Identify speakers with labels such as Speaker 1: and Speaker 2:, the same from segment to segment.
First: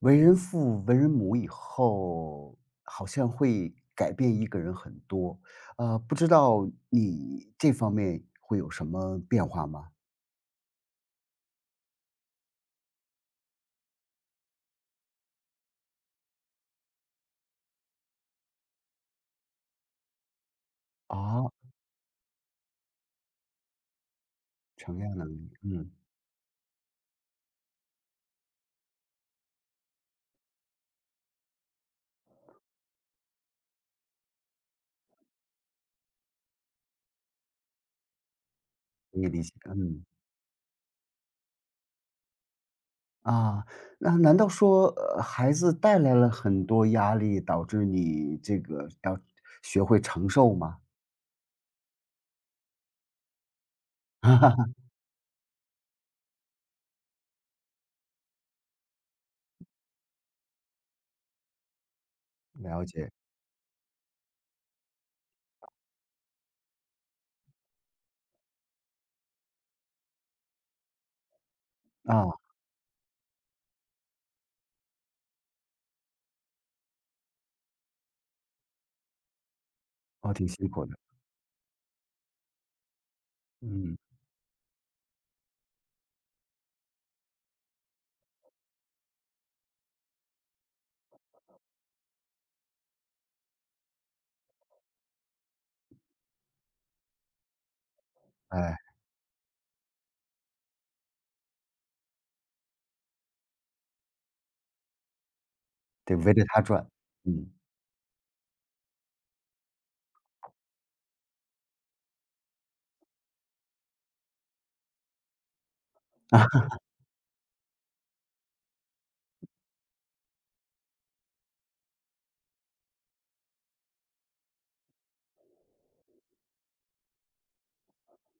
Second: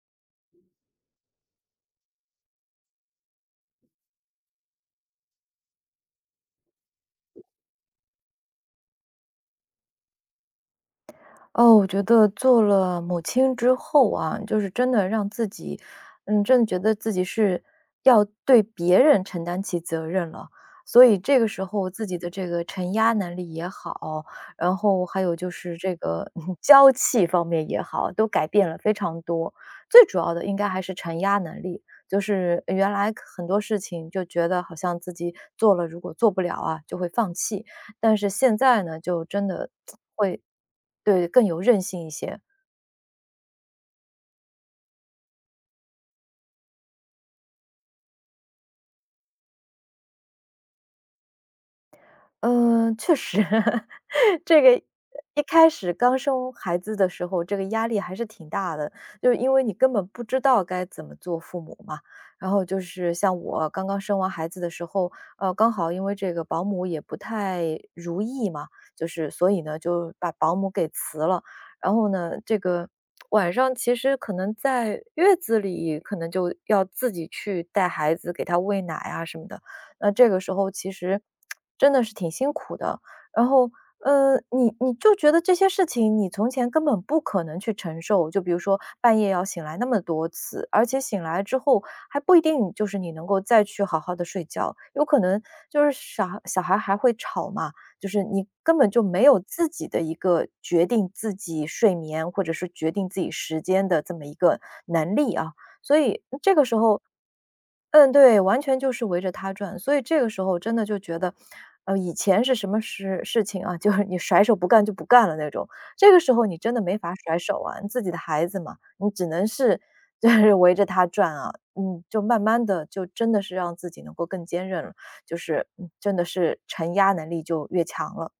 Speaker 1: 为人父、为人母以后，好像会改变一个人很多。不知道你这方面会有什么变化吗？
Speaker 2: 哦，我觉得做了母亲之后啊，就是真的让自己，真的觉得自己是要对别人承担起责任了。所以这个
Speaker 1: 啊，
Speaker 2: 时候自己的这个承压能力也好，然
Speaker 1: 承
Speaker 2: 后
Speaker 1: 压
Speaker 2: 还
Speaker 1: 能
Speaker 2: 有就
Speaker 1: 力，
Speaker 2: 是
Speaker 1: 嗯，
Speaker 2: 这个 娇气方面也好，都改变了非常多。最主要的应该还是承压能力，就是原来很多事情就觉得好像自己做了，如果做不了啊，就会放弃。但是现在呢，
Speaker 1: 可
Speaker 2: 就
Speaker 1: 以理
Speaker 2: 真
Speaker 1: 解，
Speaker 2: 的
Speaker 1: 嗯。
Speaker 2: 会对，更有韧性一些。
Speaker 1: 啊，那难道说，孩子带来了很多压力，导致你这个要学会承受吗？
Speaker 2: 嗯，确实，这个 一开始刚生孩子的时候，这个压力还是挺大的，就因为你根本不知道该怎么做父母嘛。然后就
Speaker 1: 了解，
Speaker 2: 是像我刚刚生完孩子的时候，刚好因为这个保姆也不太如意嘛，就是所以呢就把保姆给辞了。然后
Speaker 1: 啊，
Speaker 2: 呢，这个晚上其实可能在月子里，可能就要自己去带孩子，给他喂奶啊什么的。那这
Speaker 1: 哦，
Speaker 2: 个
Speaker 1: 挺
Speaker 2: 时
Speaker 1: 辛
Speaker 2: 候
Speaker 1: 苦
Speaker 2: 其
Speaker 1: 的，
Speaker 2: 实真的是挺辛苦的。然后，
Speaker 1: 嗯，
Speaker 2: 你就觉得这些事情你从前根本不可能去承受，就比如说半夜要醒来那么多次，而且醒来之后还不一定就是你能够再去好好的睡觉，有可能就是小孩还会吵嘛，就是你
Speaker 1: 哎，
Speaker 2: 根本就没有自己的一个决定自己睡眠，或者是决定自己时间的这么一个能力啊。所
Speaker 1: 得
Speaker 2: 以
Speaker 1: 围着
Speaker 2: 这
Speaker 1: 他
Speaker 2: 个时
Speaker 1: 转，
Speaker 2: 候
Speaker 1: 嗯。
Speaker 2: 嗯，对，完全就是围着他转。所以这个时候真的就觉得，以前是什么事情啊，就是你甩手不干就不干了那种。这个时候你真的没法甩手啊，你自己的孩子嘛，你只能是就是围着他转啊。嗯，就慢慢的就真的是让自己能够更坚韧了，就是，真的是承压能力就越强了，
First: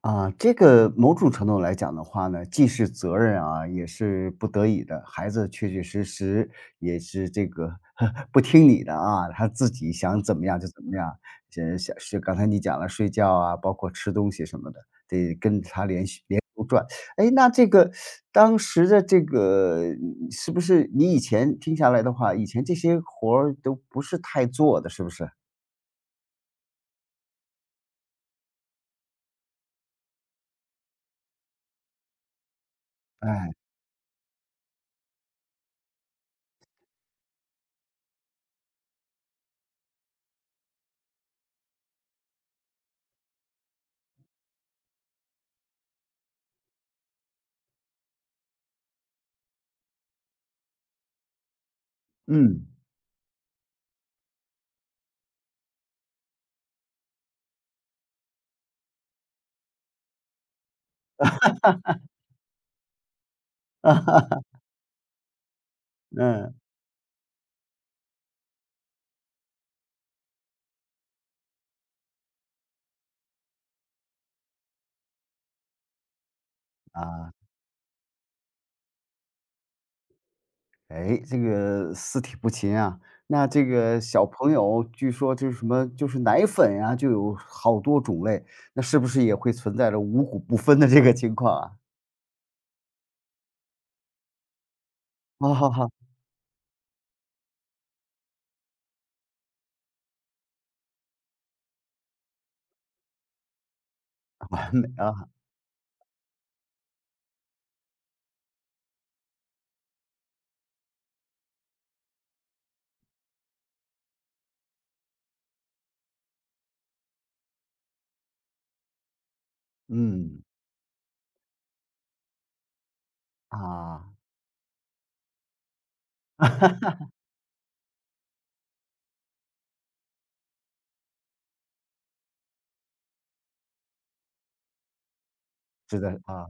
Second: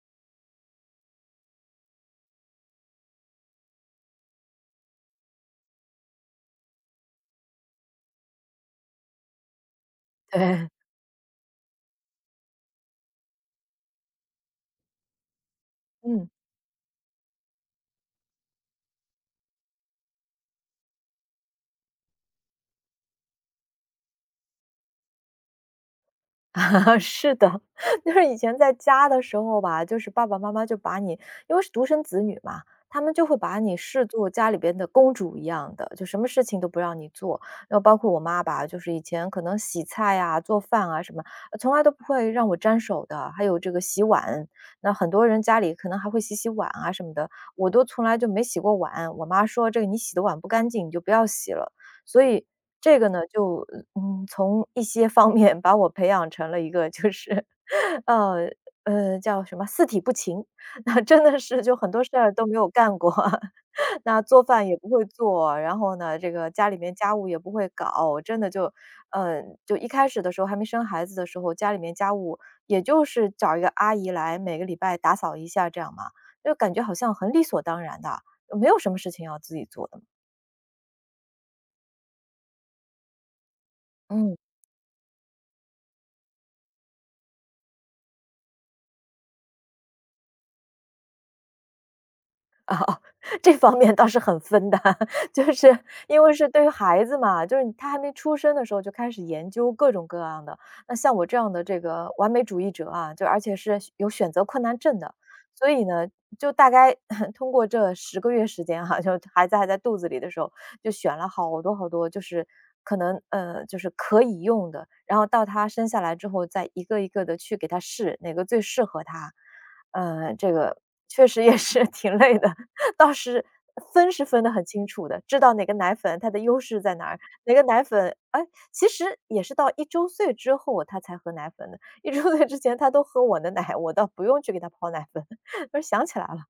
Speaker 1: 啊，这个某种程度来讲的话呢，既是责任啊，也是不得已的。孩子确确实实也是这个 不听你的啊，他自己想怎么样就
Speaker 2: 对，
Speaker 1: 怎么样。这想是刚才你讲了睡觉啊，包括吃东西什么的，得跟他联系
Speaker 2: 嗯。
Speaker 1: 联。哎，那这个当时的这个是不是你以前听下来的话，以前这些活儿都不是太做的，是不是？
Speaker 2: 是的，就是以前在家的时候吧，就是爸爸妈妈就把你因为是独生子女嘛，他们就会
Speaker 1: 哎，
Speaker 2: 把你视作家里边的公主一样的，就什么事情都不让你做。然后包括我妈吧，就是以前可能洗菜啊、做饭啊什么，呃从来都不会让我沾手的。还有这个洗碗，那很多人家里可能还会洗洗碗啊什么的，我都从来就没洗过碗。我妈说这个你洗的碗不干净，你就不要洗了。所以
Speaker 1: 嗯
Speaker 2: 这个呢，就从一些方面把我培养成了一个就是 呃叫什么四体不勤，那真的是就很多事儿都没有干过，那做饭也不会做，然后呢，这个
Speaker 1: 嗯
Speaker 2: 家里面家务也不会搞，真的就，就一开始的时候还没生孩子的时候，家里面家务也就是找一个阿姨来每个礼拜打扫一下这样嘛，就感觉好像很
Speaker 1: 啊。
Speaker 2: 理所当然的，没有什么事情要自己做的，
Speaker 1: 哎，这个四体不勤啊，那这个小
Speaker 2: 嗯。
Speaker 1: 朋友据说就是什么，就是奶粉呀、就有好多种类，那是不是也会存在着五谷不分的这个情况啊？
Speaker 2: 这方面倒是很分的，就
Speaker 1: 啊，
Speaker 2: 是
Speaker 1: 哈哈
Speaker 2: 因为是对于孩子嘛，就是他还没出生的时候就开始研究各种各样的。那像我这样的这个完美主义者啊，就而且是有选择困难
Speaker 1: 美
Speaker 2: 症的，
Speaker 1: 啊，
Speaker 2: 所以呢，就大概 通过这10个月时间哈、就孩子还在肚子里的时候，就选了好多好多，就是可能就是可以用的，然后到他生下来之后，再一个一个的去给他试哪个最适合他。
Speaker 1: 嗯，
Speaker 2: 这个确实也是 挺累的，倒是分
Speaker 1: 啊，
Speaker 2: 是分得很清楚的，知道哪个奶粉它的优势在哪儿，哪个奶粉哎，其实也是到一周岁之后他才喝奶粉的一周岁之前他都喝我的奶，我倒不用去给他泡奶粉，我
Speaker 1: 是
Speaker 2: 想
Speaker 1: 的
Speaker 2: 起来了，
Speaker 1: 啊。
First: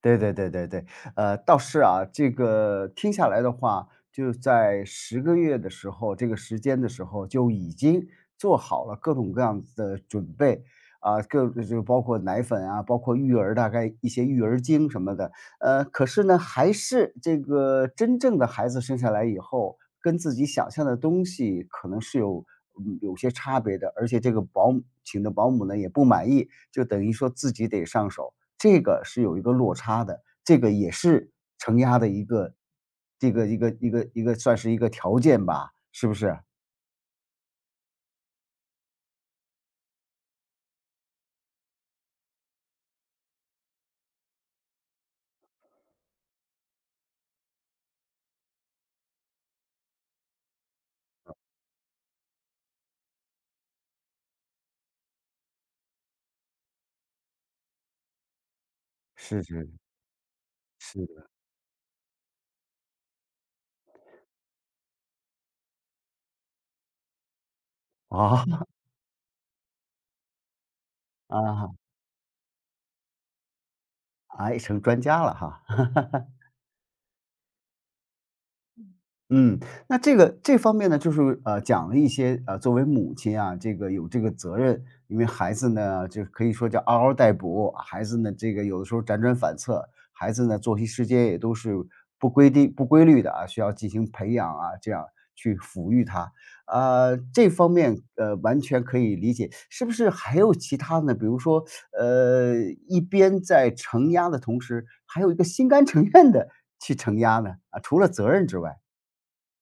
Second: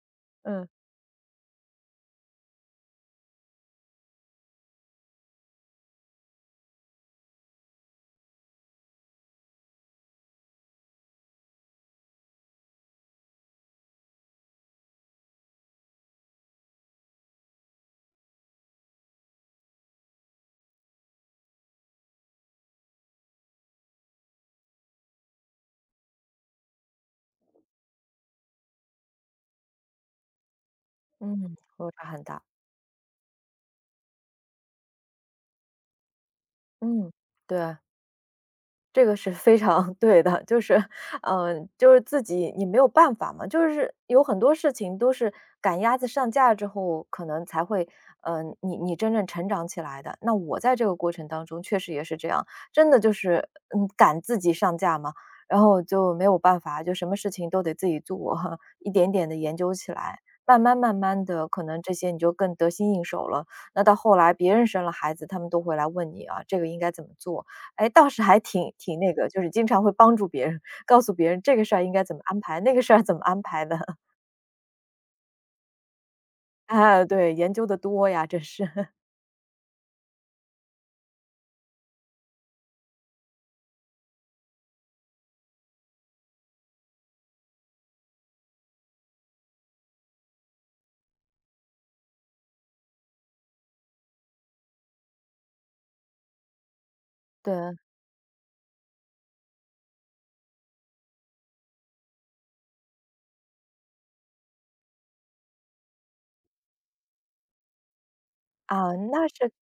Speaker 1: 对对对对
Speaker 2: 嗯，
Speaker 1: 对，倒是啊，这个听下来的话，就在10个月的时候，这个时间的时候就已经做好了各种各样子的准备，啊，就包括奶粉啊，包括育儿，大概一些育儿经什么的。可是呢，还是这个真正的孩子生下来以后，跟自己想象的东西可能是有有些差别的，而且这个保姆请的保姆呢也不满意，就等于说自己得上手。这个是有一个落差的，这个也是
Speaker 2: 嗯。
Speaker 1: 承
Speaker 2: 落
Speaker 1: 压的
Speaker 2: 差很
Speaker 1: 一
Speaker 2: 大，
Speaker 1: 个这个一个算是一个条件吧，是不是？
Speaker 2: 嗯，对。这个是非常 对的，就是，就是自己你没有办法嘛，就是有很多事情都是赶鸭子上架之后，可能才会，你真正成长起来的。那我在这个过程当中确实也是这样，真的就是，赶自己上架嘛，然后就没有办法，就什么事情都得自己做，一点点的
Speaker 1: 是
Speaker 2: 研
Speaker 1: 是
Speaker 2: 究起来，慢慢慢
Speaker 1: 是
Speaker 2: 慢
Speaker 1: 的。
Speaker 2: 的，可能这些你就更得心应手了。那到后来别人生了孩子，他们都会来问你啊，这个应该怎么做？哎，倒是还
Speaker 1: 哦，
Speaker 2: 挺挺那个，就是经常会帮助别人，告诉别 人这个
Speaker 1: 啊，
Speaker 2: 事儿应该怎么安排，那个事儿怎么安排的。
Speaker 1: 哎，成专家了哈。
Speaker 2: 啊，对，研究的多呀，这是。
Speaker 1: 嗯，那这个这方面呢，就是讲了一些作为母亲啊，这个有这个责任，因为孩子呢，就可以说叫嗷嗷待哺，孩子呢，这个有的时候辗转反侧，孩子呢，作息时间也都是不规定、不规律的啊，需要进行培养啊，这样去抚育他。这方
Speaker 2: 对。
Speaker 1: 面完全可以理解。是不是还有其他呢？比如说，呃，一边在承压的同时，还有一个心甘情愿的去承压呢？啊，除了责任之外。
Speaker 2: 啊，那是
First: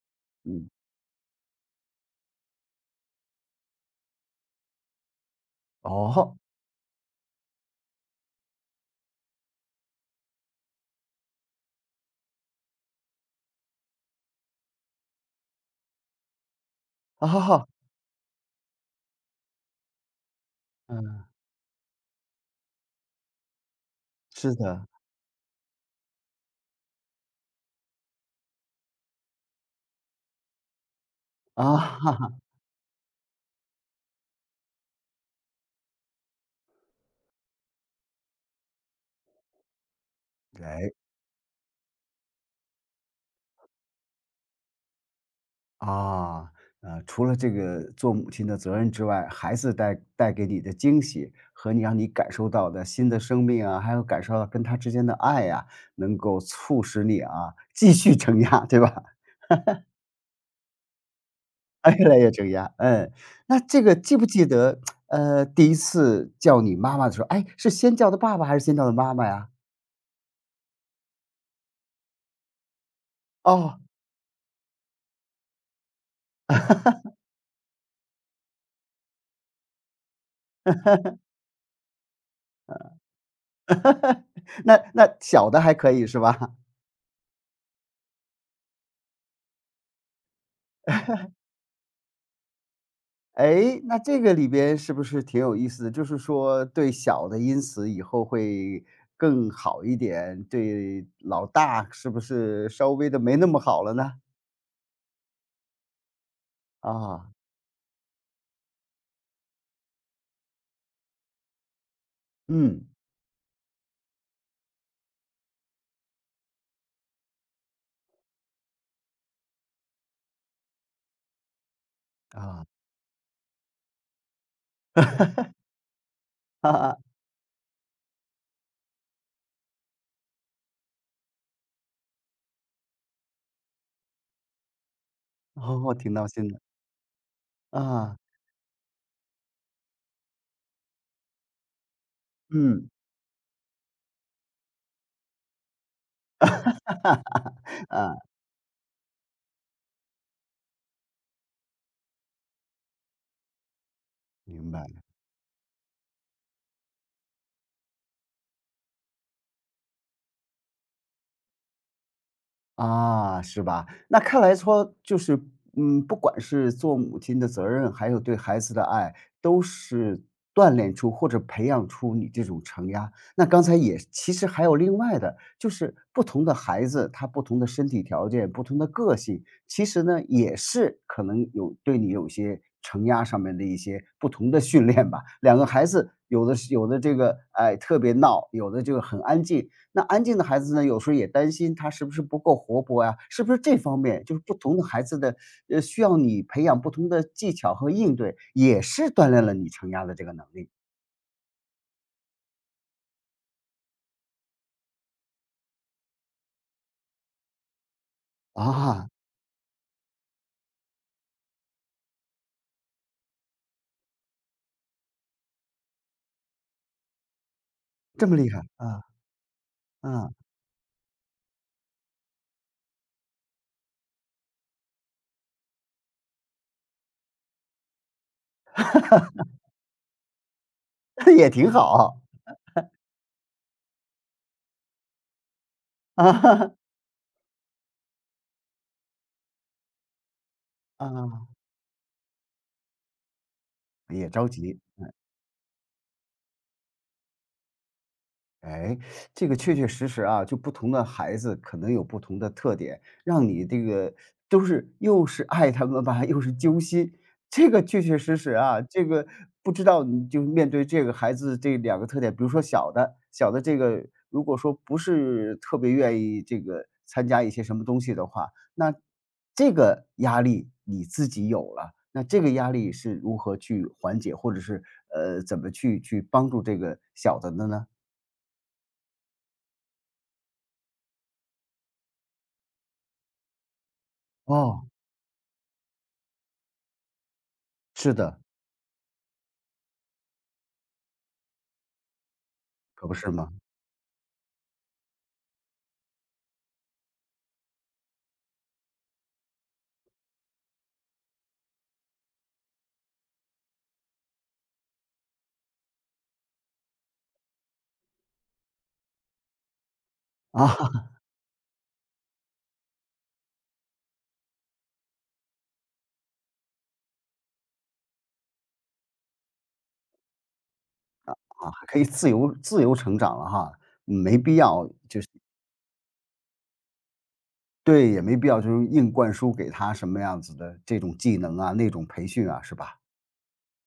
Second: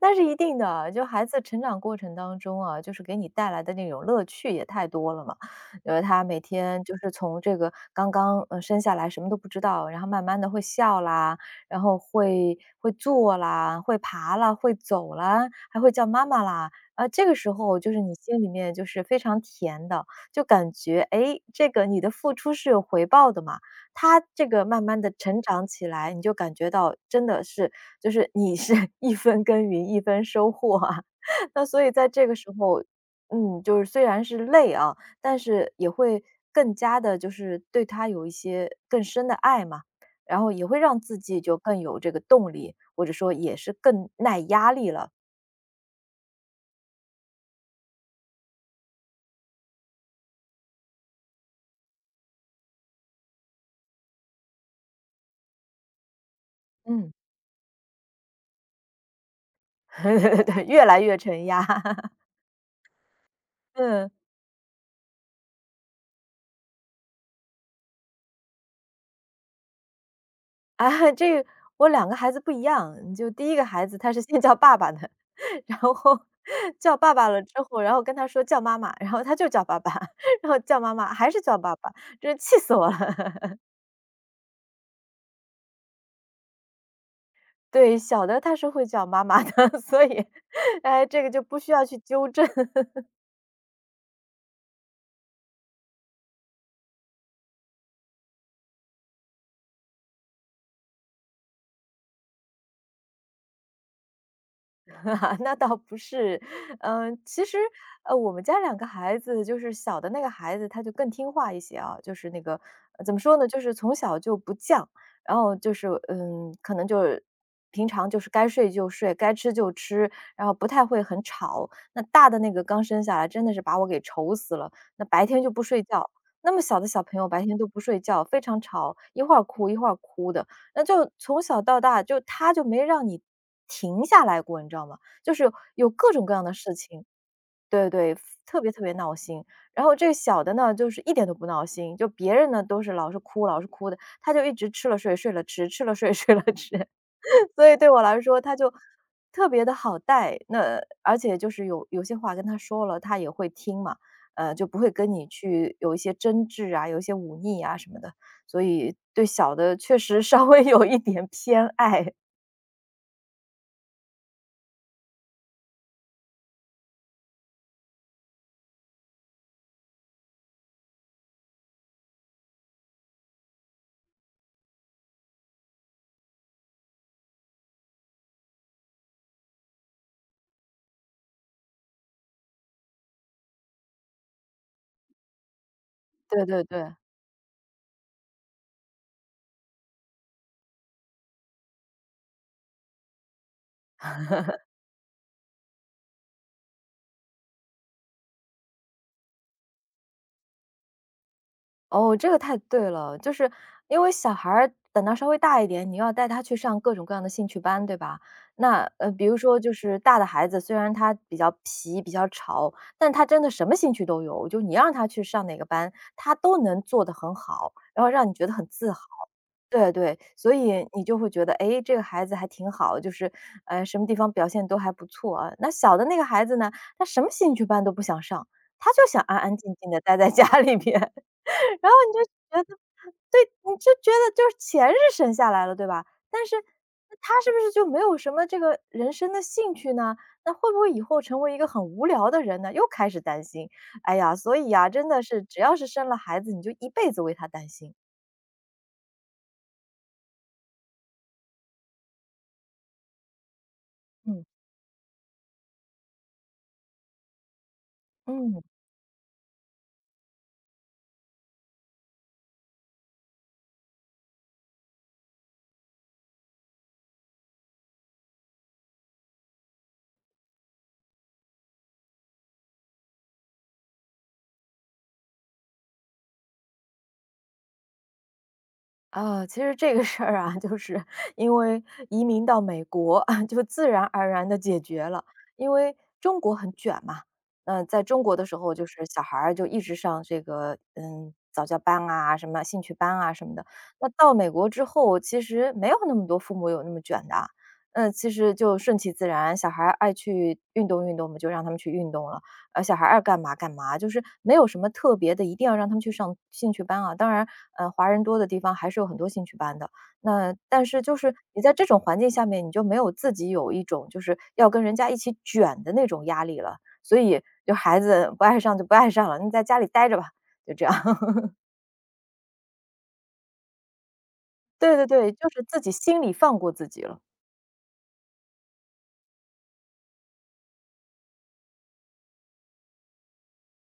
Speaker 2: 那是一定的
Speaker 1: 嗯，
Speaker 2: 啊，就孩子成长过程当中啊，就是给你带来的那种乐趣也太多了嘛。呃，他
Speaker 1: 哦，
Speaker 2: 每天就是从这个刚刚生下来什么都不知道，然后慢慢的会笑啦，然后会坐啦，会爬啦，会走啦，还会叫妈妈啦。啊，这
Speaker 1: 啊
Speaker 2: 个
Speaker 1: 哈
Speaker 2: 时
Speaker 1: 哈，
Speaker 2: 候就是你心里面就是非常甜的，就感觉哎，
Speaker 1: 嗯。
Speaker 2: 诶这个你的付出是有回报的嘛。他这
Speaker 1: 是
Speaker 2: 个慢
Speaker 1: 的，
Speaker 2: 慢的成长起来，你就感觉到真的是就是你是 一分耕耘一分收获啊。那
Speaker 1: 啊，
Speaker 2: 所以在
Speaker 1: 哈
Speaker 2: 这
Speaker 1: 哈
Speaker 2: 个时候，就是虽然是累啊，但是也会更加的，就是对他有一些更深的爱嘛，然后也会
Speaker 1: 哎，
Speaker 2: 让自己就更有这个动力，或者说也是更耐压力了。
Speaker 1: 啊，除了这个做母亲的责任之外，孩子带给你的惊喜和让你感受到的新的生命啊，还有感受到跟他之间的爱呀，能够促使
Speaker 2: 嗯，
Speaker 1: 你啊，继续承压，对吧？
Speaker 2: 对，越来越承压。
Speaker 1: 哎越 来越承压，嗯。那这个
Speaker 2: 嗯，
Speaker 1: 记不记得，第一次叫你妈妈的时候，哎，是先叫的爸爸还是先叫的妈妈呀？
Speaker 2: 啊，这个我两个孩子不一样，就第一个
Speaker 1: 哦，
Speaker 2: 孩子他是 先叫爸爸的。然后 叫爸爸了之后，然后跟他说叫妈妈，然后他就叫爸爸，然后叫妈妈还是叫爸爸，真是气死我了。
Speaker 1: 那小的还可以是吧？
Speaker 2: 对，小的他是会叫妈妈的，所以，哎，这个就不需要去纠正。
Speaker 1: 哎，那这个里边是不是挺有意思的？就是说对小的因此以后会更好一点，对老大是不是稍微的没那么好了呢？
Speaker 2: 那倒不是，嗯、
Speaker 1: 啊，
Speaker 2: 其实我们家两个孩子，就是小的那个孩子，他就更听话一些啊，就是那个
Speaker 1: 嗯，
Speaker 2: 怎么说呢，就是从小就不犟，然后就是可能就是平常就是该睡就睡，该吃就吃，然后不太会很吵。那大的那个
Speaker 1: 啊，
Speaker 2: 刚生下来，真的是把我给愁死了，那白天就不睡觉。那么
Speaker 1: 哈
Speaker 2: 小的
Speaker 1: 哈，
Speaker 2: 小朋友白天都不睡觉，非常吵，一会儿哭一会儿哭的，那就从小到大就他就没让你停下来过，你知道吗？就是有
Speaker 1: 哦，挺
Speaker 2: 各种
Speaker 1: 闹
Speaker 2: 各样
Speaker 1: 心
Speaker 2: 的
Speaker 1: 的，
Speaker 2: 事情，对对，
Speaker 1: 啊，
Speaker 2: 特别特别闹心。然后这个小的呢，就是一点都不闹心，就别人呢都
Speaker 1: 嗯，
Speaker 2: 是老是哭，老是哭的，他就一直吃了睡，睡了吃，吃了睡，睡了吃。所以对我来说，他就特别的好带。那而且就是有些话跟他说了，他也会听嘛，就
Speaker 1: 明
Speaker 2: 不
Speaker 1: 白。
Speaker 2: 会跟你去有一些争执啊，有一些忤逆啊什么的。所以对小的确实 稍微有一点偏爱，
Speaker 1: 啊，是吧？那看来说就是，嗯，不管是做母亲的责任，还有对孩子的爱，都是锻炼出或者培养出你这种承压。那刚才也其实还有另外的，就是不同的孩子，他不同的身体条件、不同的个性，其实呢也是可能有对你有些承压上面的一些不同的训练吧。2个孩子
Speaker 2: 对
Speaker 1: 有的
Speaker 2: 对
Speaker 1: 是有
Speaker 2: 对。
Speaker 1: 的这个哎特别闹，有的就很安静，那安静的孩子呢，有时候也担心他是不是不够活泼呀？是不是这方面就是不同的孩子的，需要你培养不同的技巧和应对，也是锻炼了你承压的这个能力。
Speaker 2: 哦，这个太对了，就是因为小孩儿等到稍微大一点，你要带他去上各种各样的兴趣班，对吧？那
Speaker 1: 啊，
Speaker 2: 比如说就是大的孩子，虽然他比较皮、比较吵，但他真的什么兴趣都有，就你让他去上哪个班，他都能做得很好，然后
Speaker 1: 这
Speaker 2: 让你
Speaker 1: 么
Speaker 2: 觉
Speaker 1: 厉
Speaker 2: 得
Speaker 1: 害，
Speaker 2: 很自豪。
Speaker 1: 啊，
Speaker 2: 对对，
Speaker 1: 啊，
Speaker 2: 所以你就会觉得，哎，这个孩子还挺好，就是什么地方表现都还不错啊。那小的那个孩子呢，他什么兴趣班都不想上，他就想安安静静的待在家里边。
Speaker 1: 也挺
Speaker 2: 然后你
Speaker 1: 好，
Speaker 2: 就觉得对，你就觉得就是钱是省下来了，对吧？但是
Speaker 1: 啊，
Speaker 2: 那他是不是就没有什么这个人生的兴趣呢？那会不会 以后成
Speaker 1: 啊，
Speaker 2: 为一个很无聊的人呢？又开始担心。哎
Speaker 1: 也
Speaker 2: 呀，
Speaker 1: 着
Speaker 2: 所以
Speaker 1: 急。
Speaker 2: 呀，真的是只要是生了孩子，你就一辈子为他担心。
Speaker 1: 哎，这个确确实实啊，就不同的孩子可能有不同的特点，让你这个
Speaker 2: 嗯
Speaker 1: 都是又是爱他们吧，又是揪心。这个确确实实
Speaker 2: 嗯。
Speaker 1: 啊，这个不知道你就面对这个孩子这两个特点，比如说小的，小的这个如果说不是特别愿意这个参加一些什么东西的话，那这个压力你自己有了，那这个压力是如何去缓解，或者是怎么去帮助这个小的的呢？
Speaker 2: 啊，其实这个事儿啊，就是因为移民到美国，就自然而然的解
Speaker 1: 哦。
Speaker 2: 决了。因为中国很卷嘛，嗯，在
Speaker 1: 是
Speaker 2: 中国
Speaker 1: 的，
Speaker 2: 的时候就是小孩儿就一直上这个，嗯，早教班啊，什么兴趣
Speaker 1: 可不
Speaker 2: 班
Speaker 1: 是
Speaker 2: 啊什
Speaker 1: 吗？
Speaker 2: 么的。那到美国之后，其实没有那么多父母有那么卷的啊，嗯，其实就顺其自然，小孩儿爱去运动运动，我们就让他们去运动了。小孩爱干嘛干嘛，就是没有什么特别的，一定要让他们去上兴趣班啊。当然，华人多的地方还是有很多兴趣班的。那
Speaker 1: 啊，
Speaker 2: 但是就 是你在这种环境下面，你就没有自己有一种就是要跟人家一起卷的那种压力了，所以就孩子不爱上就不爱上了，你在家里待着吧，就这样。
Speaker 1: 还可以自由成长了哈，没必要
Speaker 2: 对对
Speaker 1: 就
Speaker 2: 对，就是自己心里放过自己了。
Speaker 1: 对，也没必要就是硬灌输给他什么样子的这种技能啊，那种培训啊，是吧？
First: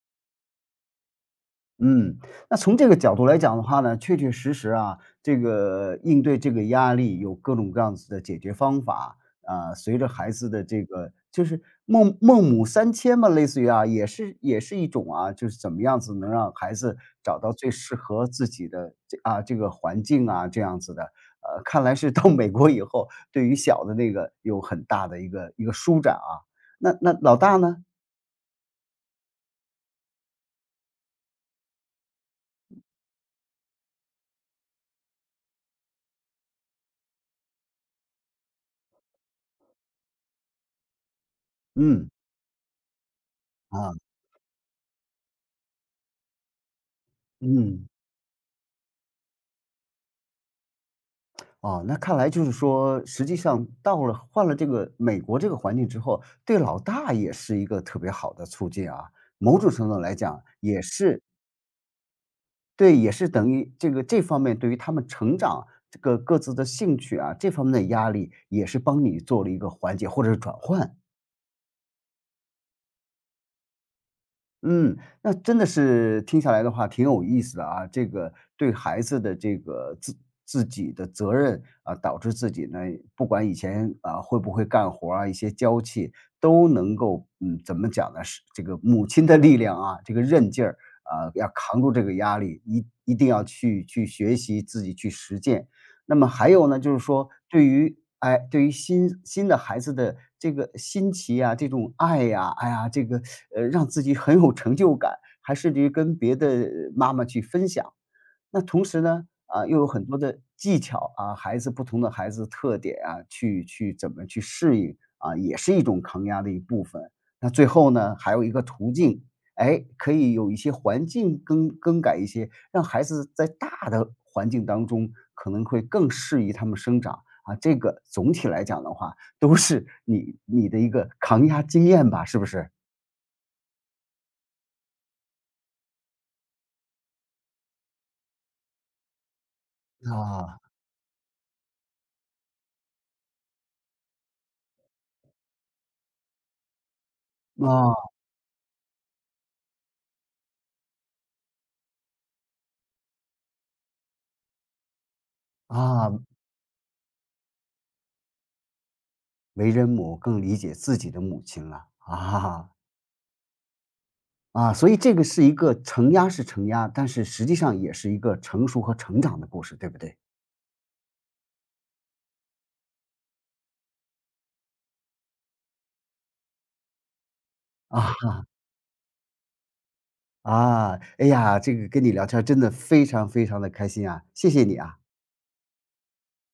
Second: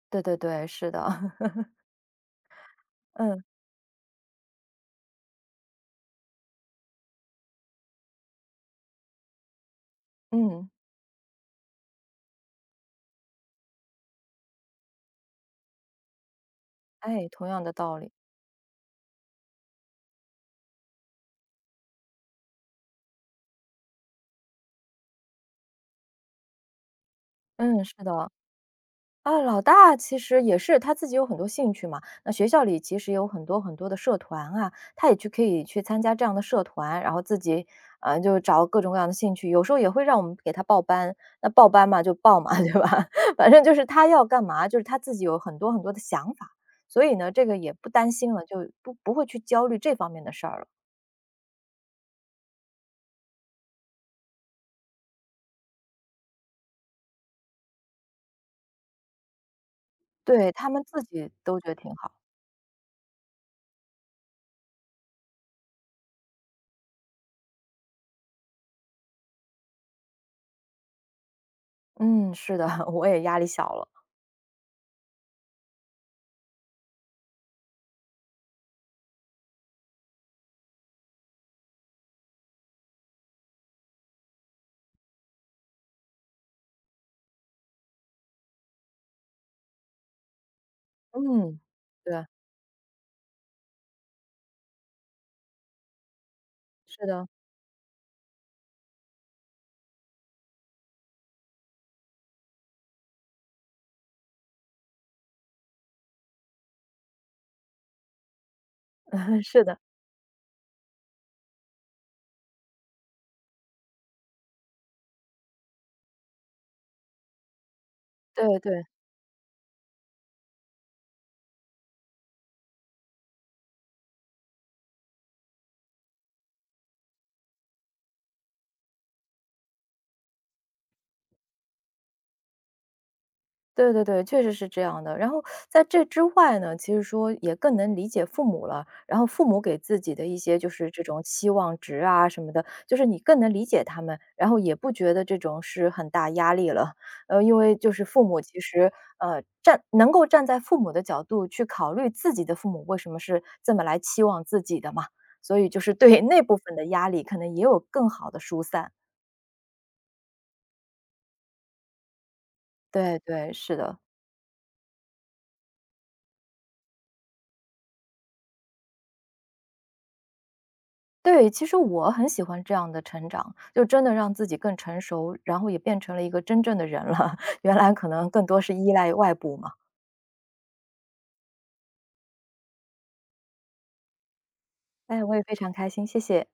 Speaker 2: 对对对，是的，
Speaker 1: 嗯，那从这个角度来
Speaker 2: 嗯
Speaker 1: 讲的话呢，确确实实啊，这个应对这个压力有各种各样子的解决方法啊。随着孩子的
Speaker 2: 嗯，
Speaker 1: 这个就是孟母三迁嘛，类似于啊，也是一种啊，就是怎么样子能让孩子
Speaker 2: 哎，
Speaker 1: 找
Speaker 2: 同
Speaker 1: 到
Speaker 2: 样的
Speaker 1: 最适
Speaker 2: 道理，
Speaker 1: 合自己的这个环境啊这样子的。看来是到美国以后，对于小的那个有很大的一个一个舒展啊。那老大呢？
Speaker 2: 嗯，是的。啊，老大其实也是他自己有很多兴趣嘛。那学校里其实有很多很多的社团啊，他也去可以去参加这样的社团，然后自己就找各种各样的兴趣。有时候也会让我们给他报班，那报班嘛
Speaker 1: 嗯，
Speaker 2: 就报嘛，对吧？反正就是
Speaker 1: 啊，
Speaker 2: 他要干嘛，就是他自己有很多很多的想法，所以呢，这个也
Speaker 1: 嗯。
Speaker 2: 不担心了，就不会去焦虑这方面的事儿了。
Speaker 1: 哦，那看来就是说，实际上到了换了这个美国这个环境之后，对老大也是一个特别好的促进啊。某种程度来讲，
Speaker 2: 对他
Speaker 1: 也
Speaker 2: 们自
Speaker 1: 是
Speaker 2: 己都觉得挺好。
Speaker 1: 对，也是等于这个这方面对于他们成长这个各自的兴趣啊，这方面的压力也是帮你做了一个缓解或者是转换。
Speaker 2: 嗯，是的，我也压力小了。
Speaker 1: 嗯，那真的是听下来的话挺有意思的啊。这个对孩子的这个自己的责任啊，导致自己呢，不管以前啊会不会干活儿啊，一些娇气都能够，怎么讲呢？是这个母亲的力量啊，这个韧劲儿啊，要
Speaker 2: 嗯，
Speaker 1: 扛住这个
Speaker 2: 对，
Speaker 1: 压力，一定要去学习，自己去实践。那么还有呢，就是
Speaker 2: 是的，
Speaker 1: 说对于哎，对于新的孩子的这个新奇啊，这种爱呀，哎呀，这个，让自己很有成就感，还甚至于跟别的妈妈去分享。那同时呢，
Speaker 2: 是
Speaker 1: 啊，又
Speaker 2: 的，
Speaker 1: 有很多的技巧啊，孩子不同的孩子特点啊，去去怎么去适应啊，也是一种抗压的一部分。那最后呢，还有一
Speaker 2: 对
Speaker 1: 个
Speaker 2: 对。
Speaker 1: 途径，哎，可以有一些环境更改一些，让孩子在大的环境当中可能会更适宜他们生长啊。这个总体来讲的话，都是你的一个抗压经验吧，是不是？
Speaker 2: 对对对，确实是这样的。然后在这之外呢，其实说也更能理解父母了。然后父母给自己的一些
Speaker 1: 啊，
Speaker 2: 就是这种期望值啊什么的，就是你更能理解他们，然后也不觉得这种是很大压力了。呃，因为就
Speaker 1: 啊，
Speaker 2: 是父母其实能够站在父母的角度去考虑自己的父母为什么是这么来期望自己的嘛，所以就是
Speaker 1: 啊，
Speaker 2: 对 那部分的压力可能也有更好的疏散。
Speaker 1: 为人母更理解自己的母亲了，啊。
Speaker 2: 对对，是的。
Speaker 1: 啊，所以这个是一个承压是承压，但是实际上也是一个成熟和成长的故事，对不对？
Speaker 2: 对，其实我很喜欢这样的成长，就真的让自己更成熟，然后也变成了一个真正的人了，原来可
Speaker 1: 啊
Speaker 2: 能更多是依赖外部嘛。
Speaker 1: 啊，哎呀，这个跟你聊天儿真的非常非常的开心啊，谢谢你啊。
Speaker 2: 哎，我也非常开心，谢谢。